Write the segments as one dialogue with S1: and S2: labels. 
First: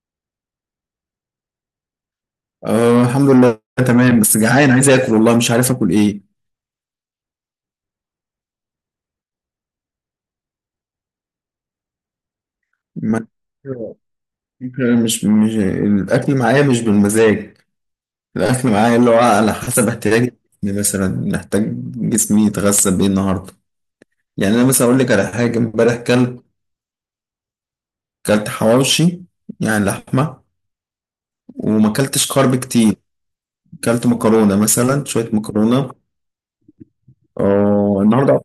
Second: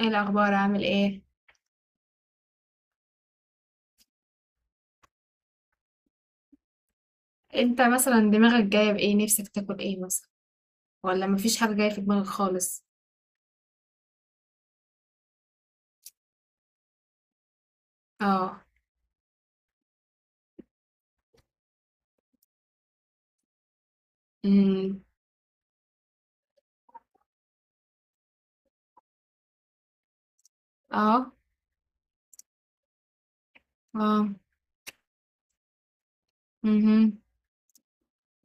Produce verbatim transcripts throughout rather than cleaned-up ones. S1: ايه الاخبار؟ عامل ايه؟
S2: أه، الحمد لله. تمام، بس جعان عايز اكل والله مش عارف اكل ايه.
S1: انت مثلا دماغك جايه بايه؟ نفسك تاكل ايه مثلا؟ ولا مفيش حاجه جايه في دماغك خالص؟
S2: ما مش مش الاكل معايا مش بالمزاج.
S1: اه.
S2: الاكل معايا اللي هو على حسب احتياجي، يعني مثلا محتاج جسمي يتغذى بايه النهارده. يعني انا مثلا اقول
S1: امم.
S2: لك على حاجه امبارح كلت كلت حواوشي، يعني لحمه،
S1: اه.
S2: وما كلتش كارب كتير، كلت
S1: اه.
S2: مكرونه مثلا شويه مكرونه.
S1: امم.
S2: اه النهارده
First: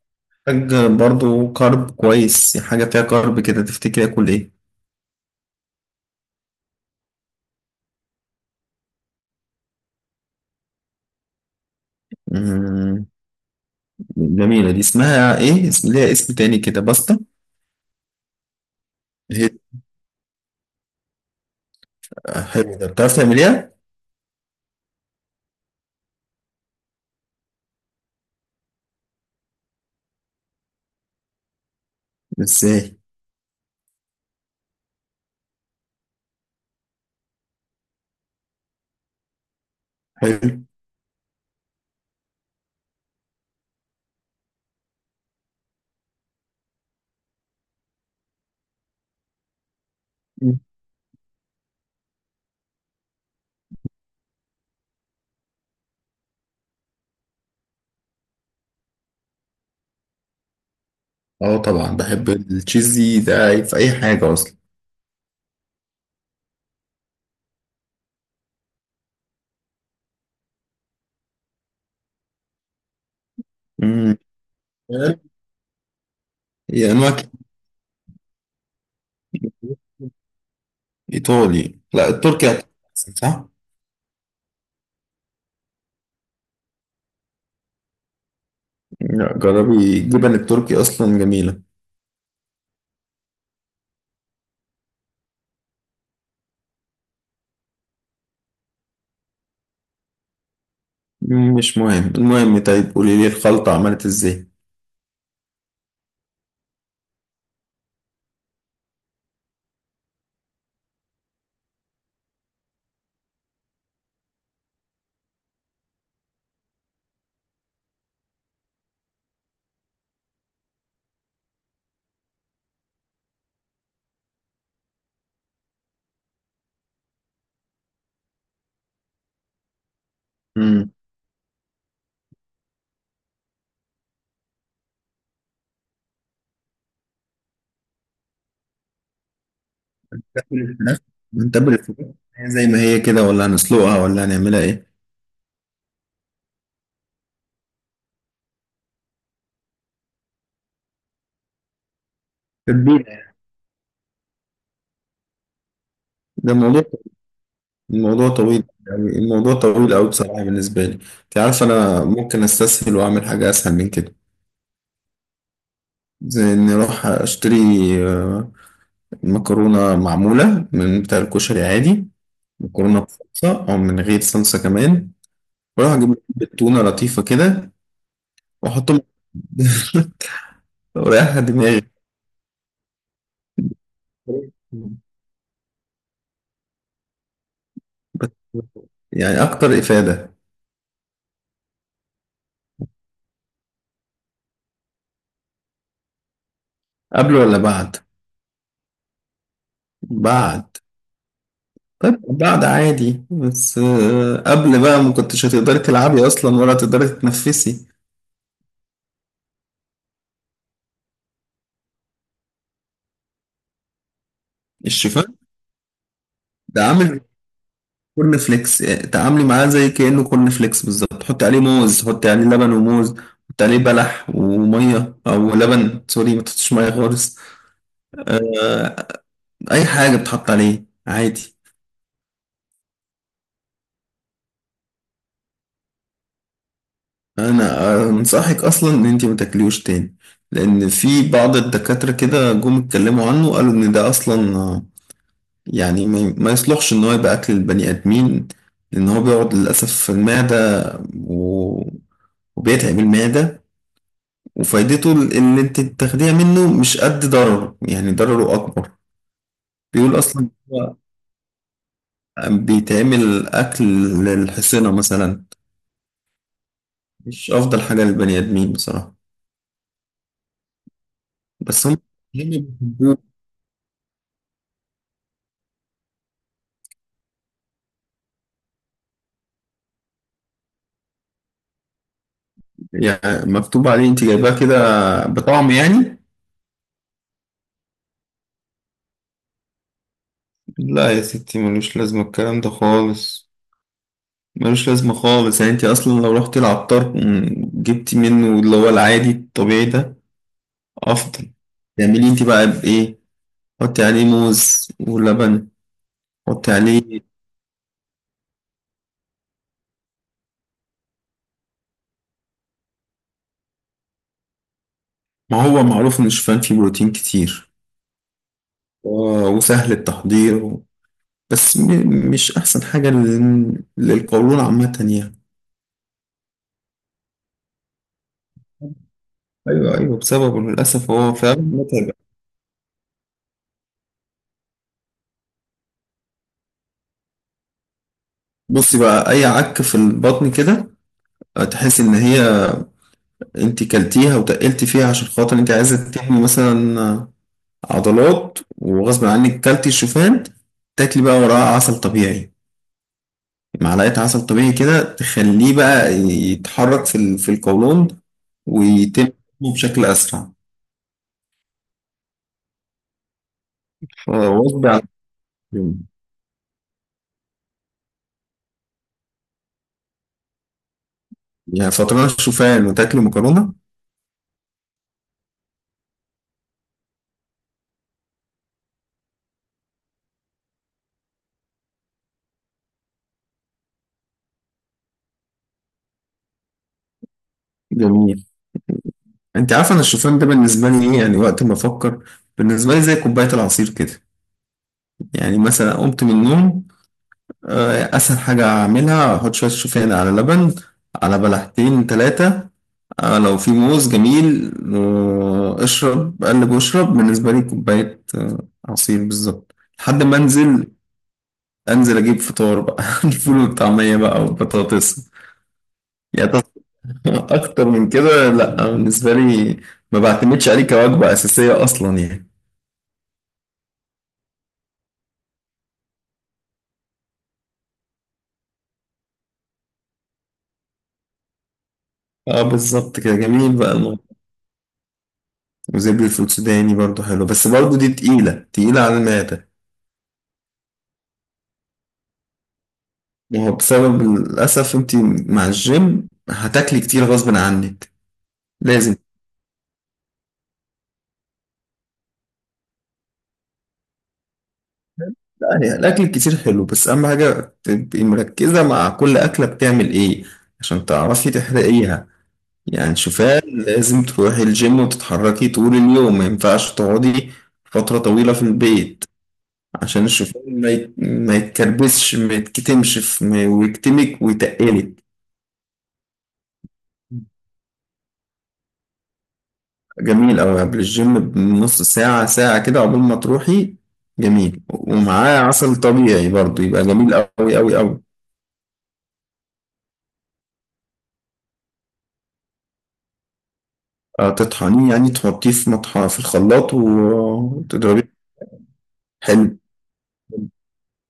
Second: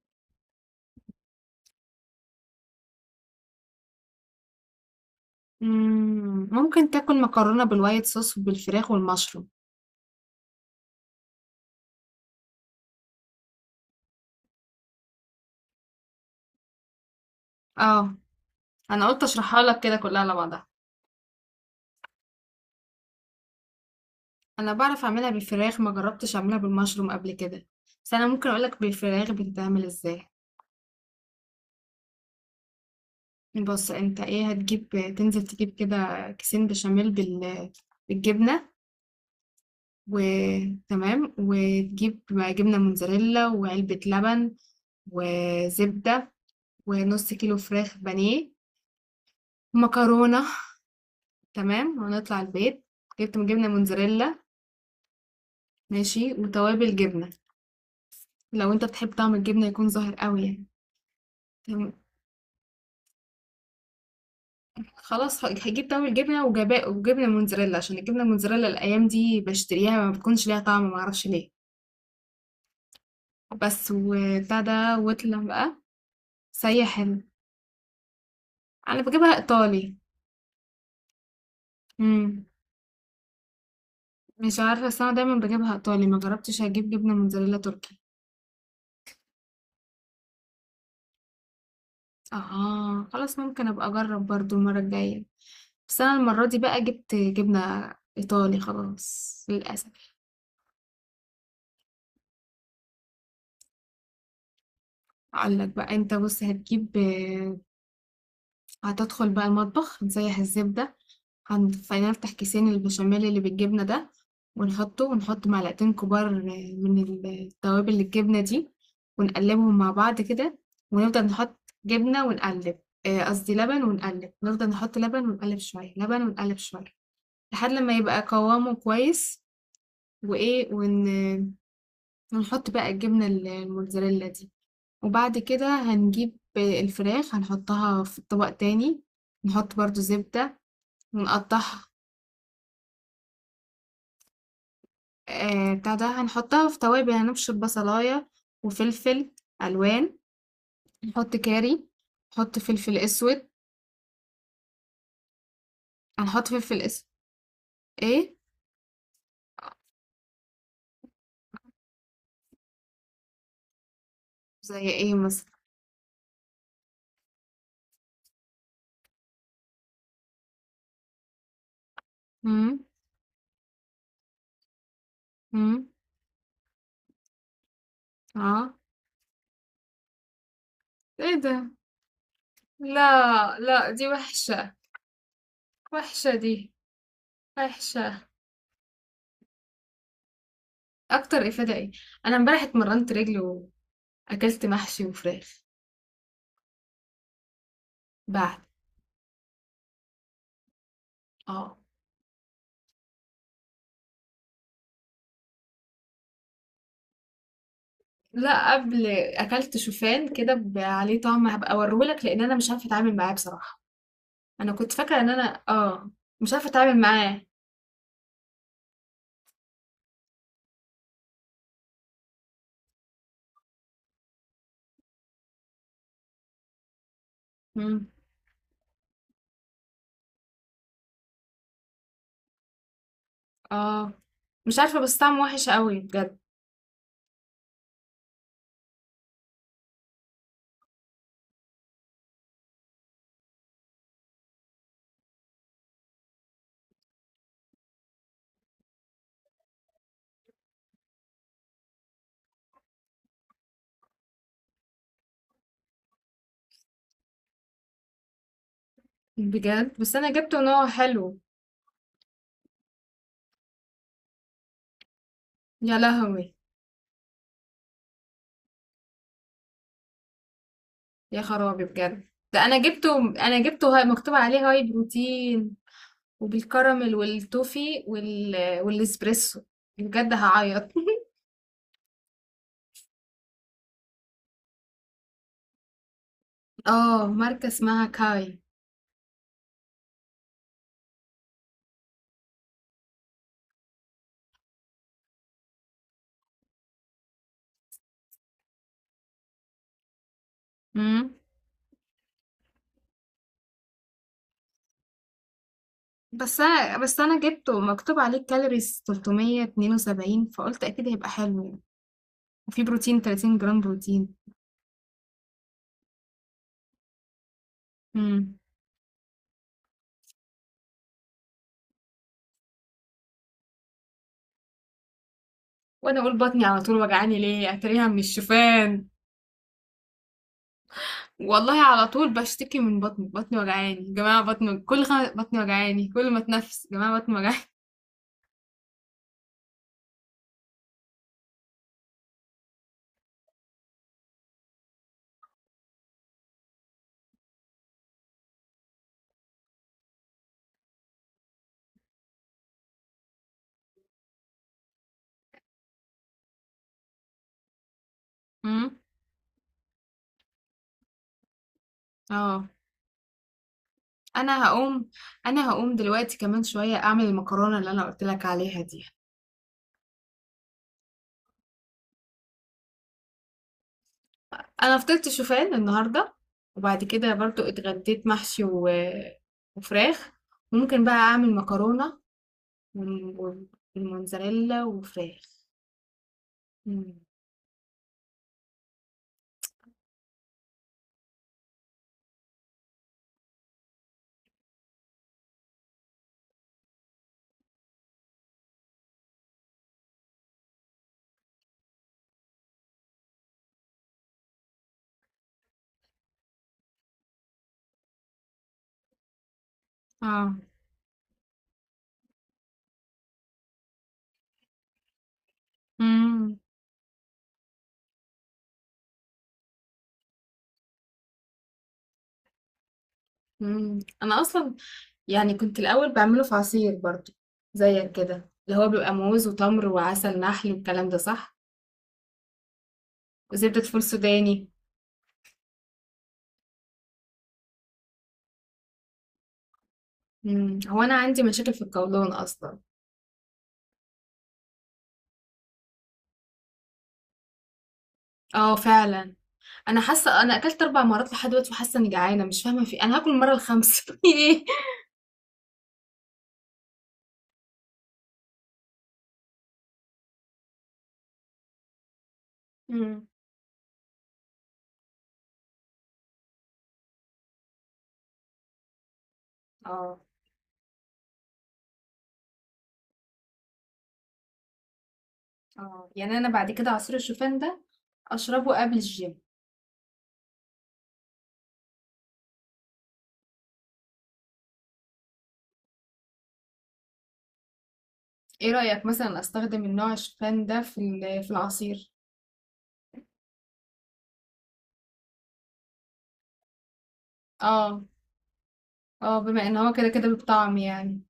S2: محتاج برضو كارب كويس، حاجه فيها كارب كده، تفتكري اكل
S1: ممكن تاكل مكرونه بالوايت صوص وبالفراخ والمشروم.
S2: ايه؟ جميلة دي، اسمها ايه؟ اسم ليها اسم تاني كده، باستا.
S1: اه. انا قلت
S2: هي
S1: اشرحها لك كده كلها على بعضها.
S2: آه، حلو ده، بتعرف تعمليها؟
S1: انا بعرف اعملها بالفراخ، ما جربتش اعملها بالمشروم قبل كده، بس انا ممكن اقول لك بالفراخ بتتعمل ازاي.
S2: ازاي؟
S1: بص انت ايه هتجيب. تنزل تجيب كده كيسين بشاميل بال بالجبنه،
S2: حلو.
S1: وتمام، وتجيب جبنة موتزاريلا وعلبة لبن وزبدة ونص كيلو فراخ بانيه، مكرونة.
S2: مم.
S1: تمام، ونطلع البيت. جبت جبنة موتزاريلا، ماشي، وتوابل جبنة لو انت بتحب طعم الجبنة يكون ظاهر قوي يعني.
S2: اه طبعا
S1: تمام.
S2: بحب التشيزي ده في اي حاجة اصلا.
S1: خلاص ه- هجيب طعم الجبنة وجبا- وجبنة موتزاريلا، عشان الجبنة موتزاريلا الأيام دي بشتريها ما بتكونش ليها طعم، معرفش ليه، بس
S2: مم.
S1: وبتاع ده. واطلع بقى،
S2: هي
S1: سيح
S2: انواع
S1: ال-
S2: كتير.
S1: أنا بجيبها إيطالي.
S2: ايطالي؟ لا
S1: مم.
S2: التركي أحسن، صح؟
S1: مش عارفة، بس أنا دايما بجيبها إيطالي، ما جربتش أجيب جبنة موتزاريلا تركي.
S2: لا جربي الجبن التركي، اصلا جميلة.
S1: اه خلاص، ممكن أبقى أجرب برضو المرة الجاية، بس أنا المرة دي بقى جبت جبنة إيطالي خلاص للأسف.
S2: مم، مش مهم المهم، طيب قولي لي الخلطة عملت ازاي؟
S1: أقولك بقى. أنت بص هتجيب، هتدخل بقى المطبخ تسيح الزبدة، هنخلينا نفتح كيسين البشاميل اللي بالجبنة ده ونحطه، ونحط معلقتين كبار من التوابل الجبنة دي، ونقلبهم مع بعض كده، ونفضل نحط جبنة ونقلب. آه، قصدي لبن، ونقلب، نفضل نحط لبن ونقلب شوية، لبن ونقلب شوية، لحد لما يبقى قوامه كويس، وإيه
S2: مم.
S1: ون... ونحط بقى الجبنة الموتزاريلا دي. وبعد كده هنجيب الفراخ، هنحطها في طبق تاني، نحط برضو زبدة
S2: تاكل الفراخ، نتبل
S1: ونقطعها.
S2: الفراخ. هي زي ما هي كده ولا هنسلقها ولا هنعملها ايه؟
S1: آآ بتاع ده هنحطها في توابل، هنبشر بصلاية وفلفل ألوان، نحط كاري، نحط فلفل
S2: تتبيلة يعني.
S1: أسود، هنحط
S2: ده
S1: فلفل
S2: الموضوع،
S1: أسود.
S2: الموضوع
S1: إيه؟
S2: طويل، يعني الموضوع طويل أوي بصراحة بالنسبة لي. أنت عارف أنا ممكن أستسهل وأعمل حاجة أسهل من كده.
S1: زي إيه مثلًا؟
S2: زي إني أروح أشتري آه، مكرونة معمولة من بتاع الكشري عادي،
S1: إمم.
S2: مكرونة بصلصة أو من غير صلصة كمان،
S1: إمم.
S2: وأروح أجيب علبة تونة لطيفة كده
S1: آه.
S2: وأحطهم
S1: إيه
S2: وريحها
S1: ده؟
S2: دماغي.
S1: لأ، لأ، دي وحشة، وحشة دي، وحشة.
S2: يعني أكتر إفادة.
S1: أكتر إفادة إيه؟ أنا امبارح اتمرّنت رِجل وأكلت محشي وفراخ.
S2: قبل ولا بعد؟
S1: بعد.
S2: بعد.
S1: آه.
S2: طيب بعد عادي، بس آه، قبل بقى ما كنتش هتقدري تلعبي اصلا ولا هتقدري تتنفسي.
S1: لأ، قبل. أكلت شوفان كده ب عليه طعم، هابقى أوريه لك، لإن أنا مش عارفة أتعامل معاه بصراحة. انا كنت فاكره ان
S2: الشوفان
S1: انا اه مش عارفه
S2: ده
S1: اتعامل
S2: عامل
S1: معاه.
S2: كورن فليكس. آه، تعاملي معاه زي كأنه كورن فليكس بالظبط، حطي عليه موز، حطي عليه لبن وموز، حطي عليه بلح وميه او لبن، سوري ما تحطيش ميه خالص.
S1: مم.
S2: آه، اي حاجه بتحط عليه عادي.
S1: اه. مش عارفه، بس طعمه وحش قوي بجد.
S2: انا آه، انصحك اصلا ان انت ما تاكليهوش تاني، لان في بعض الدكاتره كده جم اتكلموا عنه قالوا ان ده اصلا، آه، يعني ما ما يصلحش ان هو يبقى اكل البني ادمين، لان هو بيقعد للاسف في المعده و... وبيتعب المعده، وفايدته اللي انت بتاخديها منه مش قد ضرره، يعني ضرره اكبر.
S1: بجد، بس
S2: بيقول
S1: انا
S2: اصلا
S1: جبته ان هو
S2: هو
S1: حلو.
S2: بيتعمل اكل للحصينه مثلا،
S1: يا لهوي.
S2: مش افضل حاجه للبني ادمين بصراحه.
S1: يا خرابي،
S2: بس هم
S1: بجد،
S2: هم
S1: ده انا جبته
S2: بيحبوه.
S1: انا جبته هاي، مكتوب عليه هاي بروتين، وبالكراميل والتوفي وال... والاسبريسو. بجد هعيط
S2: يعني مكتوب عليه انت جايباه كده بطعم يعني.
S1: اه، ماركه اسمها كاي.
S2: لا يا ستي ملوش لازمه الكلام ده خالص، ملوش لازمة خالص. يعني انت اصلا لو رحت العطار م- جبتي منه اللي هو العادي الطبيعي ده
S1: مم.
S2: افضل. تعملي انت بقى بايه؟ حطي عليه موز ولبن،
S1: بس
S2: حطي
S1: انا بس
S2: عليه.
S1: انا جبته مكتوب عليه كالوريز تلات ميه اتنين وسبعين، فقلت اكيد هيبقى حلو يعني، وفي بروتين، 30 جرام بروتين.
S2: ما هو معروف ان الشوفان فيه بروتين كتير و- وسهل التحضير و- بس م- مش احسن حاجة لل- للقولون عامة يعني.
S1: وانا اقول بطني على طول وجعاني ليه، اتريها من الشوفان.
S2: ايوه ايوه بسببه للاسف هو فعلا
S1: والله على
S2: متعب.
S1: طول بشتكي من بطني، بطني وجعاني يا جماعه، بطني كل خم... بطني وجعاني، كل ما اتنفس يا جماعه بطني وجعاني.
S2: بصي بقى، اي عك في البطن كده تحس ان هي انت كلتيها وتقلتي فيها عشان خاطر انت عايزه تحمي مثلا عضلات وغصب عنك كلتي الشوفان، تاكلي بقى وراها عسل طبيعي، معلقة عسل طبيعي كده، تخليه بقى يتحرك في ال- في القولون،
S1: أمم.
S2: ويتم بشكل أسرع
S1: اه. انا
S2: فغصب عنك.
S1: هقوم انا هقوم دلوقتي كمان شويه اعمل المكرونه اللي انا قلت لك عليها دي.
S2: يعني فطران الشوفان وتاكلي مكرونة؟
S1: انا فطرت شوفان النهارده، وبعد كده برضو اتغديت محشي و... وفراخ، وممكن بقى اعمل مكرونه وم- والموتزاريلا وفراخ. أمم.
S2: جميل. انت عارفه انا الشوفان ده بالنسبه لي ايه يعني؟ وقت ما افكر، بالنسبه لي زي كوبايه العصير كده. يعني مثلا قمت من النوم، آه، اسهل حاجه اعملها احط شويه شوفان على لبن، على بلحتين ثلاثه، آه لو في موز جميل، آه اشرب قلب واشرب، بالنسبة لي كوباية آه عصير بالظبط، لحد ما
S1: اه.
S2: انزل انزل اجيب فطار بقى الفول والطعمية بقى والبطاطس. يعني
S1: أمم.
S2: ت- اكتر من كده لا بالنسبة لي، ما بعتمدش عليه كوجبة اساسية اصلا يعني.
S1: مم. انا اصلا يعني كنت الأول بعمله في عصير برضو زيك كده، اللي هو بيبقى موز وتمر وعسل نحل والكلام ده، صح،
S2: اه بالظبط كده، جميل
S1: وزبدة
S2: بقى
S1: فول
S2: الموضوع.
S1: سوداني.
S2: وزبدة الفول السوداني برضو حلو، بس برضو دي تقيلة تقيلة على المعدة.
S1: مم. هو أنا عندي مشاكل في القولون أصلا.
S2: ما هو بسبب للأسف أنت مع الجيم هتاكلي كتير غصب عنك،
S1: اه
S2: لازم.
S1: فعلا. أنا حاسة أنا أكلت أربع مرات لحد دلوقتي، وحاسة إني جعانة، مش فاهمة في إيه. أنا هاكل المرة الخامسة في إيه.
S2: لا يعني الأكل الكتير حلو، بس أهم حاجة تبقي مركزة مع كل أكلة بتعمل إيه عشان تعرفي تحرقيها. يعني
S1: مم.
S2: شوفان لازم تروحي الجيم وتتحركي طول اليوم، ما ينفعش تقعدي فترة طويلة في البيت
S1: اه.
S2: عشان الشوفان ما يت- ما يتكربسش ما يتكتمش في- ما- ويكتمك ويتقلك.
S1: اه. يعني أنا بعد كده عصير الشوفان ده أشربه قبل الجيم.
S2: جميل أوي، قبل الجيم بنص ساعة ساعة كده قبل ما تروحي، جميل، ومعاه عسل طبيعي برضه يبقى جميل أوي أوي أوي.
S1: إيه رأيك مثلا أستخدم النوع الشوفان ده في ال- في العصير؟
S2: آه، تطحنيه يعني، تحطيه في مطحن في الخلاط و-
S1: اه.
S2: وتضربيه.
S1: اه، بما
S2: حلو،
S1: إن هو كده كده بالطعم يعني.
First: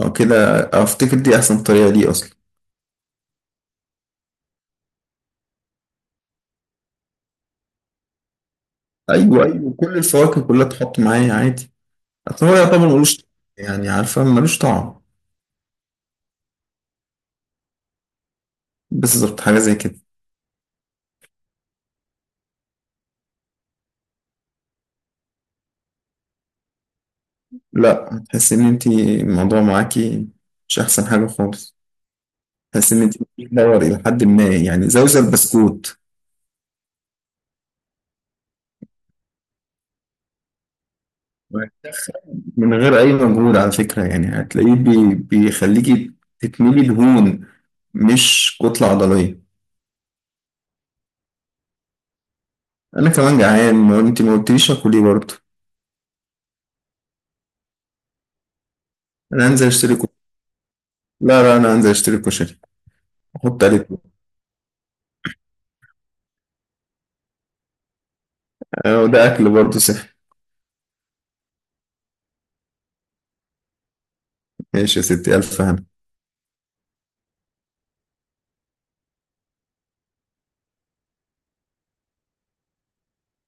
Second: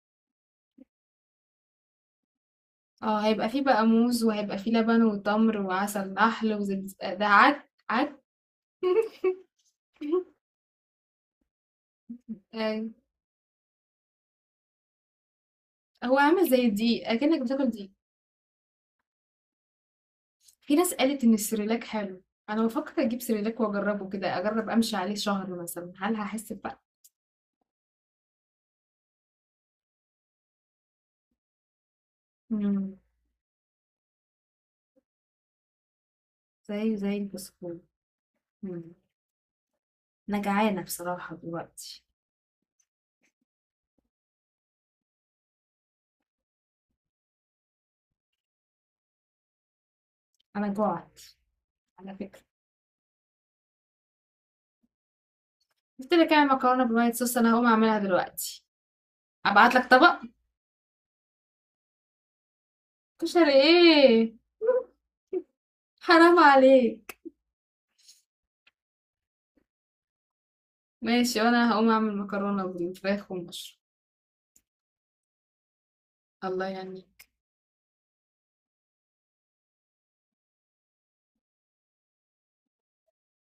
S2: آه، كده أفتكر دي أحسن طريقة ليه أصلا.
S1: اه، هيبقى فيه بقى موز، وهيبقى فيه لبن وتمر وعسل نحل وزبز، ده عك عك.
S2: أيوه أيوه، كل الفواكه كلها تحط معاه عادي، أصل هو يعتبر
S1: آه،
S2: ملوش طعم، يعني عارفة ملوش طعم،
S1: هو عامل زي الدقيق، اكنك بتاكل دقيق.
S2: بس ظبط حاجة زي كده.
S1: في ناس قالت ان السريلاك حلو، انا بفكر اجيب سريلاك واجربه كده، اجرب امشي عليه شهر مثلا، هل هحس بفرق.
S2: لا هتحسي إن أنتي الموضوع معاكي مش أحسن حاجة خالص، بس
S1: مم.
S2: مديك دور إلى حد ما، يعني زوزة بسكوت.
S1: زي زي البسكوت. مم. انا جعانه بصراحه دلوقتي.
S2: من غير أي مجهود على فكرة، يعني هتلاقيه بي بيخليكي تتملي دهون مش كتلة عضلية.
S1: انا جوعت على فكره.
S2: أنا كمان جعان، ما أنت ما قلتليش آكل إيه برضه.
S1: قلت لك اعمل مكرونه بالوايت صوص، انا هقوم اعملها دلوقتي،
S2: أنا هنزل
S1: ابعت لك
S2: أشتري كشري.
S1: طبق.
S2: لا لا أنا هنزل أشتري كشري،
S1: كشري
S2: أحط عليه توم.
S1: ايه؟ حرام عليك.
S2: أه، وده أكل برضه صحي.
S1: ماشي، وانا هقوم اعمل مكرونة بالفراخ والمشروم.
S2: ماشي يا ستي، ألف هنا.
S1: الله يعني.